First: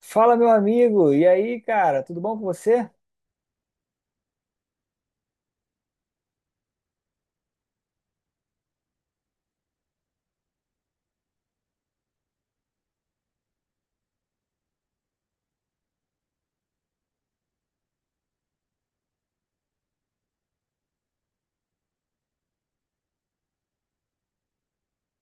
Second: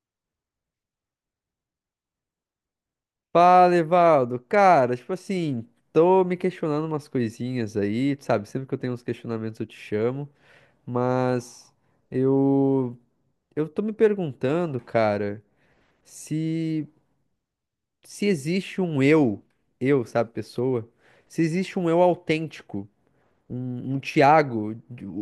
Fala, meu amigo. E aí, cara, tudo bom com você? Fala, Evaldo. Cara, tipo assim, tô me questionando umas coisinhas aí, tu sabe? Sempre que eu tenho uns questionamentos eu te chamo, mas eu eu tô me perguntando, cara, se se existe um eu, sabe, pessoa, se existe um eu autêntico um Thiago,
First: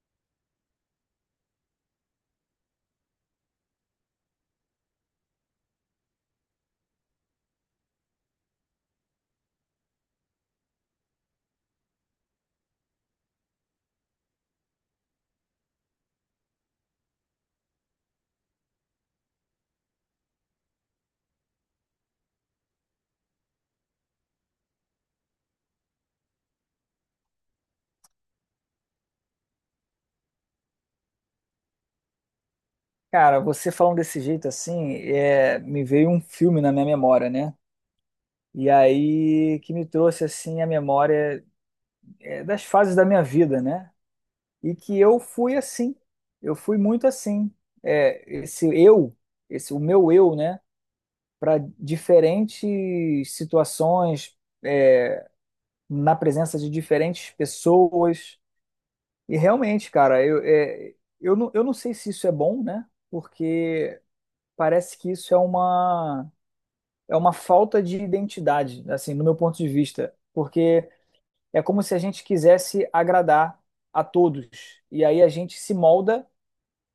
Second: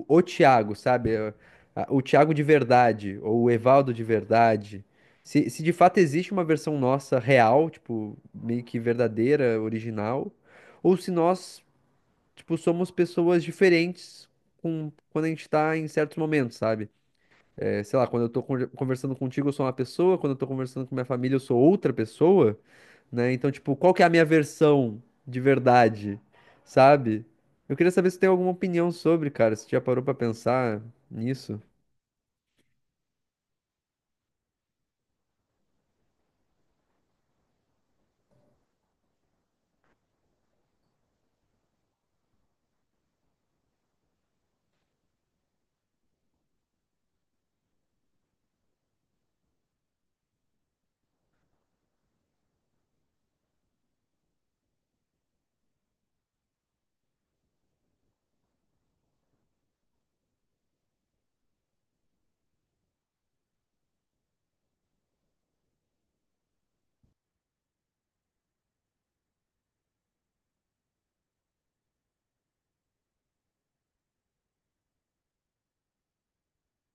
o Thiago, sabe? O Thiago de verdade, ou o Evaldo de verdade. Se de fato existe uma versão nossa real, tipo, meio que verdadeira, original, ou se nós, tipo, somos pessoas diferentes com, quando a gente tá em certos momentos, sabe? É, sei lá, quando eu tô conversando contigo, eu sou uma pessoa, quando eu tô conversando com minha família, eu sou outra pessoa, né? Então, tipo, qual que é a minha versão de verdade, sabe? Eu queria saber se tem alguma opinião sobre, cara, se já parou pra pensar nisso. Cara, você falando desse jeito assim, me veio um filme na minha memória, né? E aí que me trouxe assim a memória das fases da minha vida, né? E que eu fui assim, eu fui muito assim. Esse eu, esse o meu eu, né? Para diferentes situações, é, na presença de diferentes pessoas. E realmente, cara, eu não sei se isso é bom, né? Porque parece que isso é uma falta de identidade, assim, no meu ponto de vista. Porque é como se a gente quisesse agradar a todos. E aí a gente se molda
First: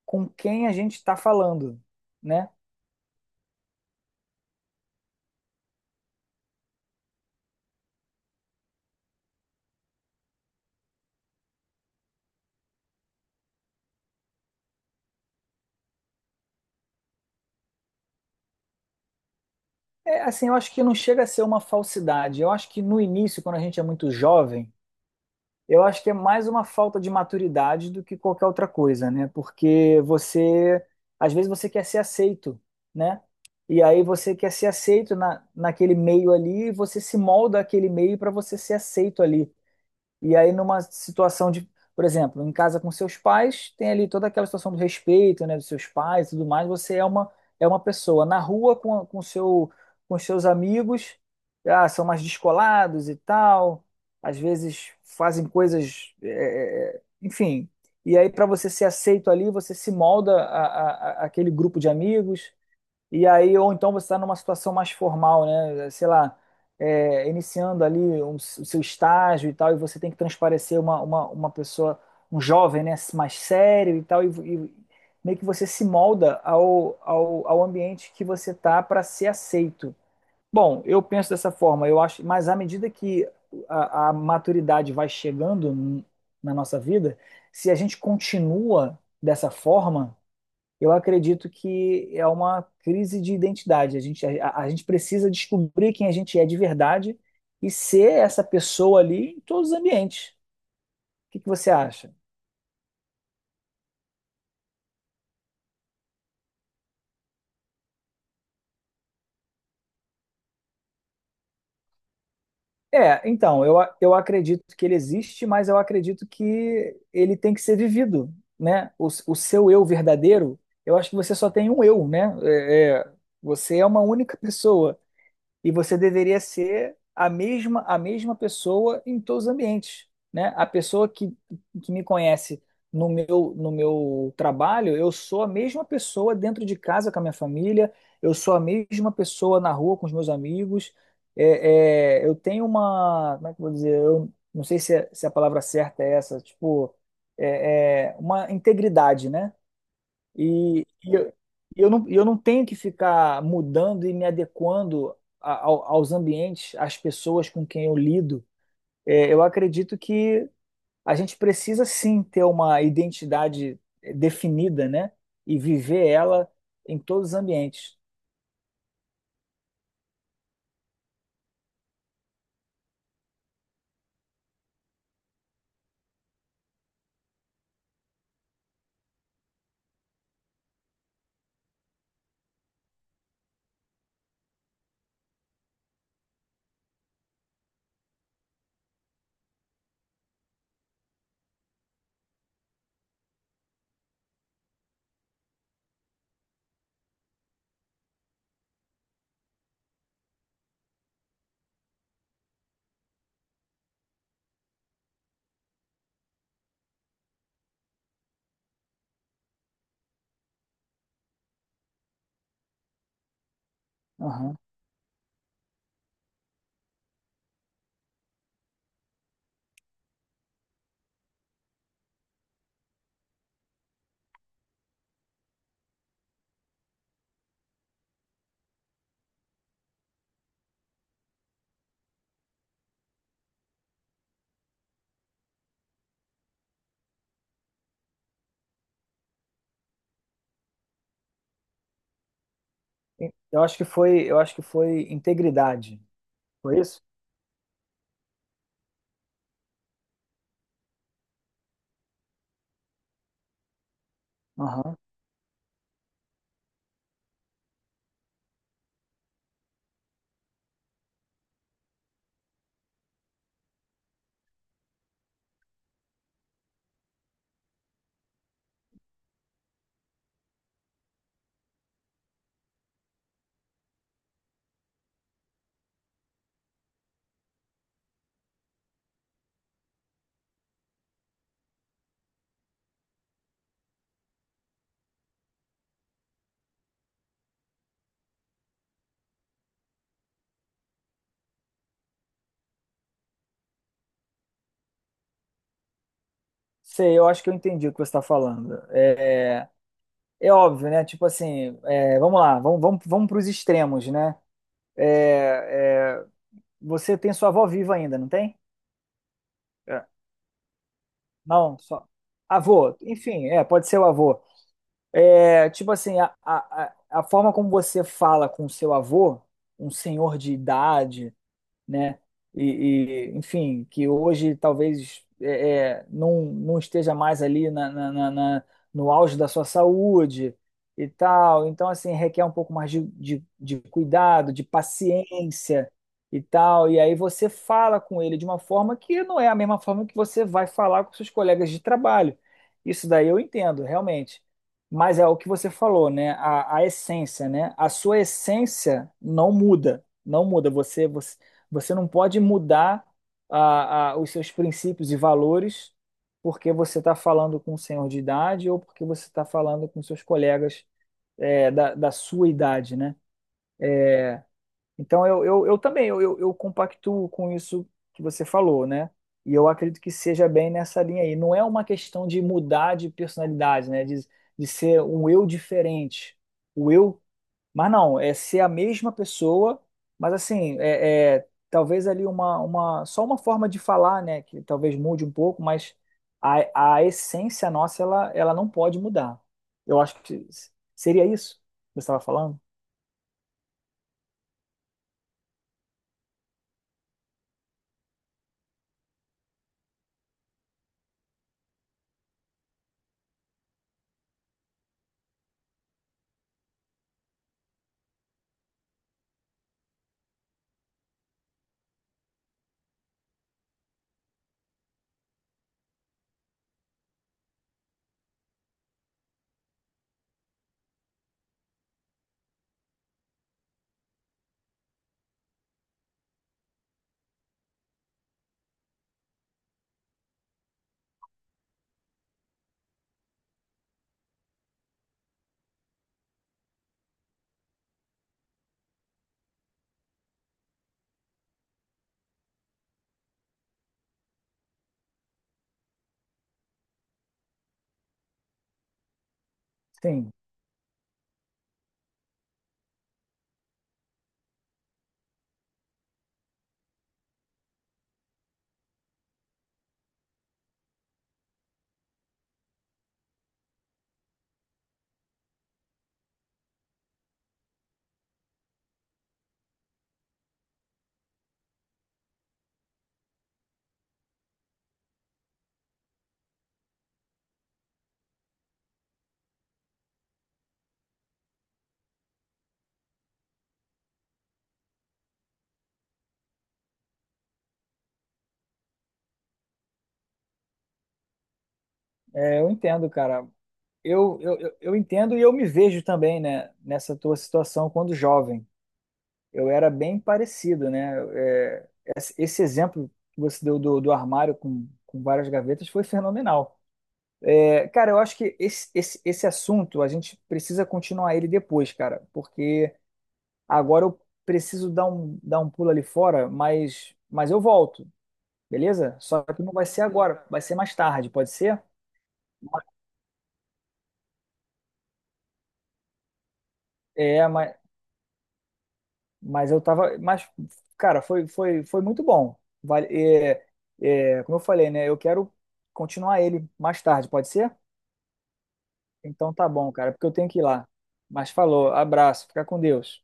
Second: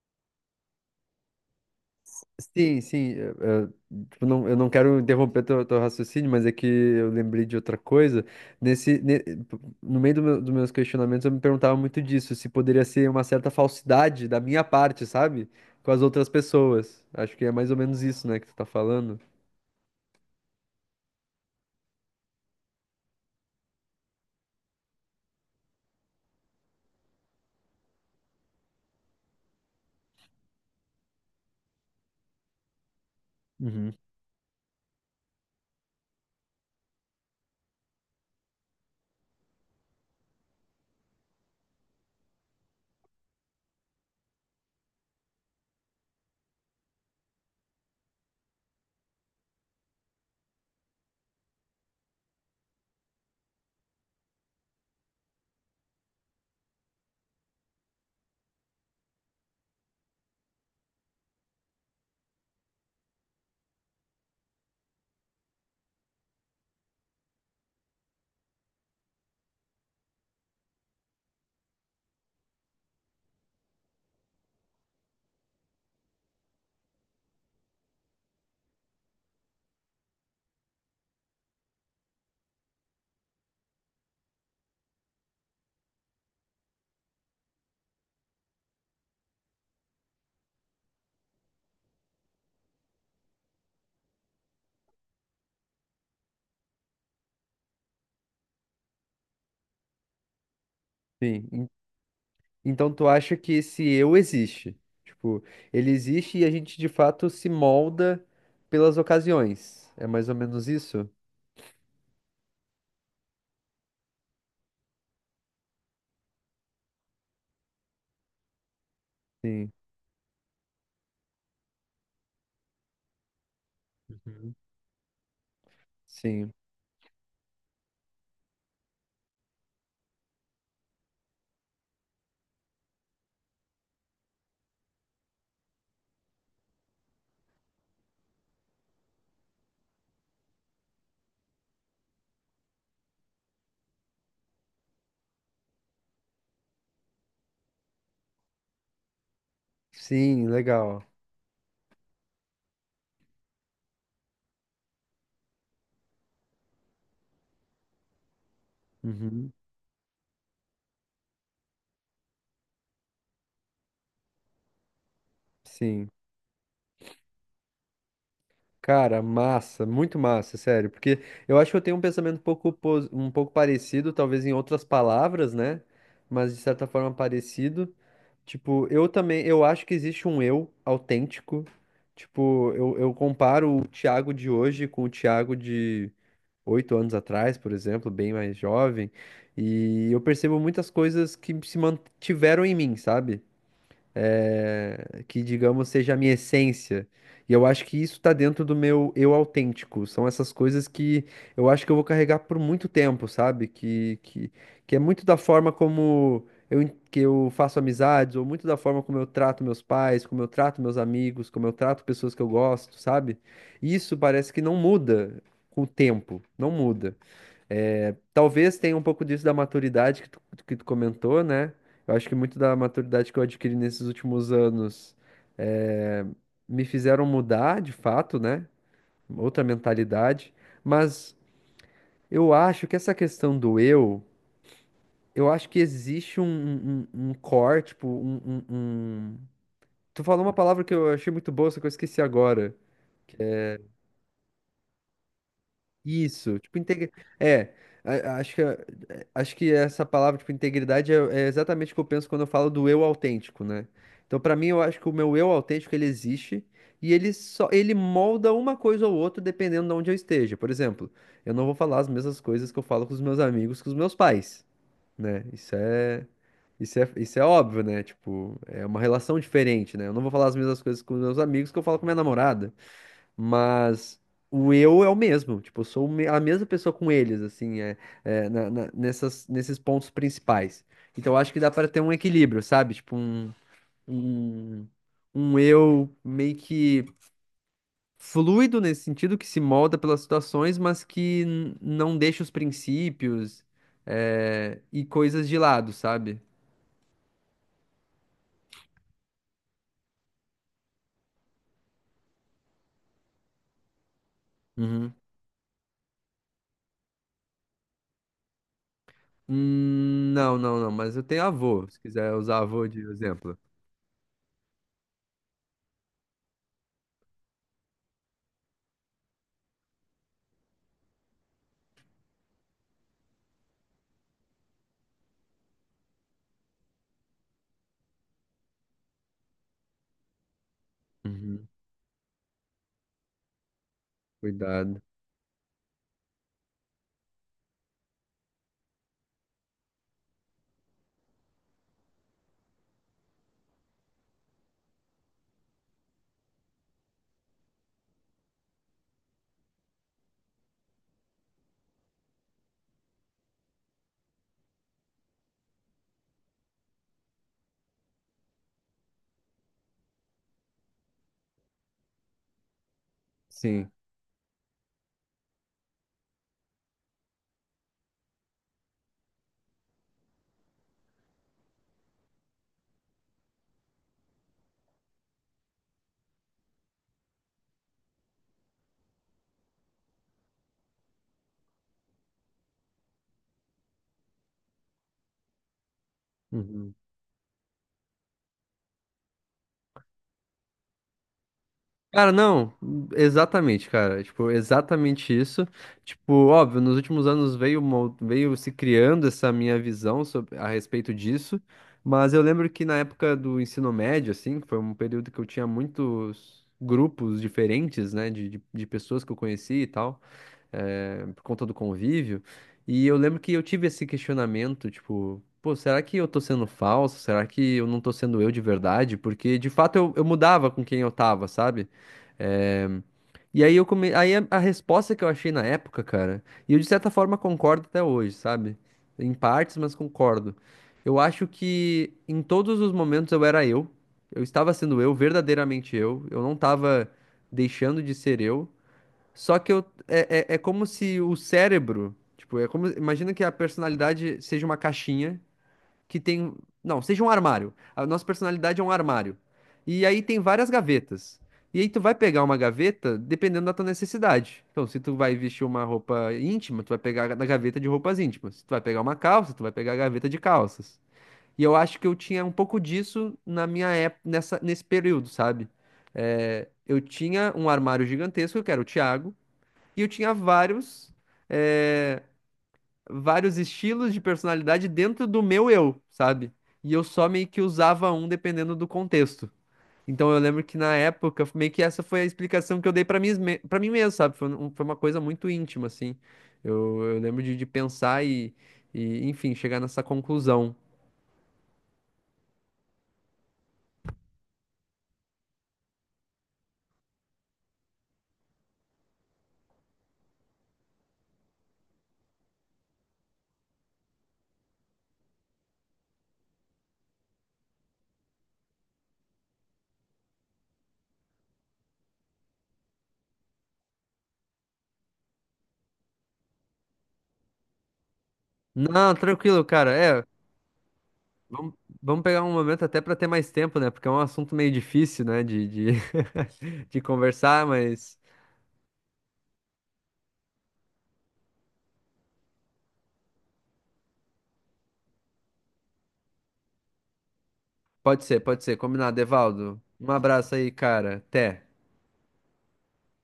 com quem a gente está falando, né? Sim, sim. Tipo, não, eu não quero interromper teu raciocínio, mas é que eu lembrei de outra coisa. Tipo, no meio dos meus questionamentos, eu me perguntava muito disso, se poderia ser uma certa falsidade da minha parte, sabe? Com as outras pessoas. Acho que é mais ou menos isso, né, que tu tá falando. É, assim, eu acho que não chega a ser uma falsidade. Eu acho que no início, quando a gente é muito jovem, eu acho que é mais uma falta de maturidade do que qualquer outra coisa, né? Porque você, às vezes você quer ser aceito, né? E Uhum. aí você quer ser aceito naquele meio ali, e você se molda aquele meio para você ser aceito ali. E aí, numa situação de, por exemplo, em casa com seus pais, tem ali toda aquela situação do respeito, né, dos seus pais e tudo mais, é uma pessoa. Na rua, com os seus amigos, ah, são mais descolados e tal, às vezes fazem coisas, enfim. E aí, para você ser aceito ali, você se molda a- aquele grupo de amigos. E aí, ou então você está numa situação mais formal, né? Sei lá, iniciando ali o seu estágio e tal, e você tem que transparecer uma pessoa, um jovem, né? Mais sério e tal, e meio que você se molda ao ambiente que você tá para ser aceito. Bom, eu penso dessa forma, eu acho, mas à medida que a maturidade vai chegando na nossa vida, se a gente continua dessa forma, eu acredito que é uma crise de identidade. A gente precisa descobrir quem a gente é de verdade e ser essa pessoa ali em todos os ambientes. O que Sim. que você acha? Então tu acha que esse eu existe? Tipo, ele existe e a gente de fato se molda pelas ocasiões. É mais ou menos isso? É, então, eu acredito que ele existe, mas eu acredito que ele tem que ser vivido, né? O seu Sim. eu verdadeiro, eu acho que você só tem um eu, né? Você é uma única Uhum. pessoa. E você deveria Sim. ser a mesma pessoa em todos os ambientes, né? Que me conhece no meu trabalho, eu sou a mesma pessoa dentro de casa com a minha família, eu sou a mesma pessoa na rua com os meus amigos. Eu tenho uma, como é que eu vou dizer? Eu não sei se, se é a palavra certa é essa, tipo, é uma integridade, né? Sim, E, legal. e eu, e eu não tenho que ficar mudando e me adequando aos ambientes, às pessoas com quem eu lido. É, eu Uhum, acredito que a gente precisa sim ter uma identidade, definida, né? E viver sim. ela em todos os ambientes. Cara, massa, muito massa, sério. Porque eu acho que eu tenho um pensamento um pouco, um pouco parecido, talvez em outras palavras, né? Mas de certa forma parecido. Tipo, eu também, eu acho que existe um eu autêntico. Tipo, eu comparo o Thiago de hoje com o Thiago de oito anos atrás, por exemplo, bem mais jovem. E eu percebo muitas coisas que se mantiveram em mim, sabe? Que, digamos, seja a minha essência. E eu acho que isso tá dentro do meu eu autêntico. São essas coisas que eu acho que eu vou carregar por muito tempo, sabe? Que é muito da forma como eu, que eu faço amizades, ou muito da forma como eu trato meus pais, como eu trato meus amigos, como eu trato pessoas que eu gosto, sabe? Isso parece Aham. que não muda com o tempo, não muda. É, talvez tenha um pouco disso da maturidade que tu comentou, né? Eu acho que muito da maturidade que eu adquiri nesses últimos anos eh, me fizeram mudar, de fato, né? Outra mentalidade. Mas eu acho que essa questão do eu acho que existe um core, tipo, tu falou uma palavra que eu achei muito boa, só que eu esqueci agora. Eu acho que foi integridade. Isso, tipo, Foi isso? É, a- acho que, acho que essa palavra, tipo, integridade é exatamente o que eu penso quando eu falo do eu autêntico, né? Então, pra mim, eu Aham. acho que o meu eu autêntico, ele existe e ele só, ele molda uma coisa ou outra dependendo de onde eu esteja. Por exemplo, eu não vou falar as mesmas coisas que eu falo com os meus amigos, com os meus pais, né? Isso é óbvio, né? Tipo, é uma relação diferente, né? Eu não vou falar as mesmas coisas com os meus amigos que eu falo com minha namorada. Mas o eu é o mesmo. Tipo, eu sou a mesma pessoa com eles, assim, nessas, nesses pontos principais. Então, eu acho que dá para ter um equilíbrio, sabe? Tipo, um, um eu meio que fluido nesse sentido, que se molda pelas situações, mas que não deixa os princípios, é, e coisas de lado, sabe? Sei, eu acho que eu entendi o que você está falando. É, é óbvio, né? Tipo assim, é, vamos lá, vamos para os extremos, né? Uhum. É, é, você tem sua avó viva ainda, não tem? É. Não, não, não, mas eu tenho Não, avô, se só. quiser usar avô Avô, de enfim, exemplo. é, pode ser o avô. É, tipo assim, a forma como você fala com o seu avô, um senhor de idade, né? Enfim, que hoje talvez não, não esteja mais ali no auge da sua saúde e Uhum. tal. Então, assim, requer um pouco mais de cuidado, de Cuidado. paciência e tal. E aí você fala com ele de uma forma que não é a mesma forma que você vai falar com seus colegas de trabalho. Isso daí eu entendo, realmente. Mas é o que você falou, né? A essência, né? A sua essência não muda, não muda. Você não pode mudar os seus princípios e valores porque você está falando com um senhor de idade ou porque você está falando com seus colegas da sua idade, né? Sim. Então, eu também, eu compactuo com isso que você falou, né? E eu acredito que seja bem nessa linha aí. Não é uma questão de mudar de personalidade, né? De ser um eu diferente. O eu mas não, é ser a mesma pessoa, mas assim, talvez ali só uma forma de falar, né, que talvez mude um pouco, mas Uhum. a essência nossa, ela não pode mudar. Eu acho que seria isso que você estava Cara, falando? não, exatamente, cara. Tipo, exatamente isso. Tipo, óbvio, nos últimos anos veio, veio se criando essa minha visão a respeito disso, mas eu lembro que na época do ensino médio, assim, que foi um período que eu tinha muitos grupos diferentes, né, de pessoas que eu conheci e tal por conta do convívio. E eu lembro que eu tive esse questionamento, tipo, pô, será que eu tô sendo falso? Será que eu não tô sendo eu de verdade? Porque de fato eu mudava com quem eu tava, sabe? Eh, aí a resposta que eu achei na época, cara, e eu de certa forma concordo até hoje, sabe? Em partes, mas concordo. Eu acho que em todos os momentos eu era eu. Eu estava sendo eu, verdadeiramente eu. Eu não estava deixando de ser eu. Só que eu, é como se o cérebro, tipo, é como, imagina que a personalidade seja uma caixinha que tem, não, seja um armário. A nossa personalidade é um armário. E aí Sim, tem várias gavetas. E aí tu vai pegar uma gaveta dependendo da tua necessidade. Então, se tu vai vestir uma roupa íntima, tu vai pegar na gaveta de roupas íntimas. Se tu vai pegar uma calça, tu vai pegar a gaveta de calças. E eu acho que eu tinha um pouco disso na minha época, nessa, nesse período, sabe? É, eu tinha um armário gigantesco, que era o Thiago. E eu tinha vários, eh, vários estilos de personalidade dentro do meu eu, sabe? E eu só meio que usava um dependendo do contexto. Então eu lembro que na época, meio que essa foi a explicação que eu dei pra mim, pra mim mesmo, sabe? Foi, foi uma coisa muito íntima, assim. Eu lembro de pensar e, enfim, chegar nessa conclusão. é, eu entendo, cara. Eu entendo e eu me vejo também, né, nessa tua situação quando jovem. Eu era bem parecido, né? É, esse exemplo que você deu do armário com várias gavetas foi fenomenal. Cara, eu acho que esse assunto a gente precisa continuar ele depois, cara, porque agora eu preciso dar um pulo ali fora, mas eu volto, Não, beleza? Só que tranquilo, não vai cara. ser É, agora, vai ser mais tarde, pode vamos, ser? vamos pegar um momento até pra ter mais tempo, né? Porque é um assunto meio difícil, né? De É, conversar, mas. mas eu tava. Mas, cara, foi muito bom. Vale, é, como eu falei, né? Eu quero continuar ele mais tarde, pode ser? Pode ser, pode ser. Combinado, Então tá Evaldo. bom, Um cara, porque eu tenho abraço que ir aí, lá. cara. Mas Até. falou, abraço, fica com Deus.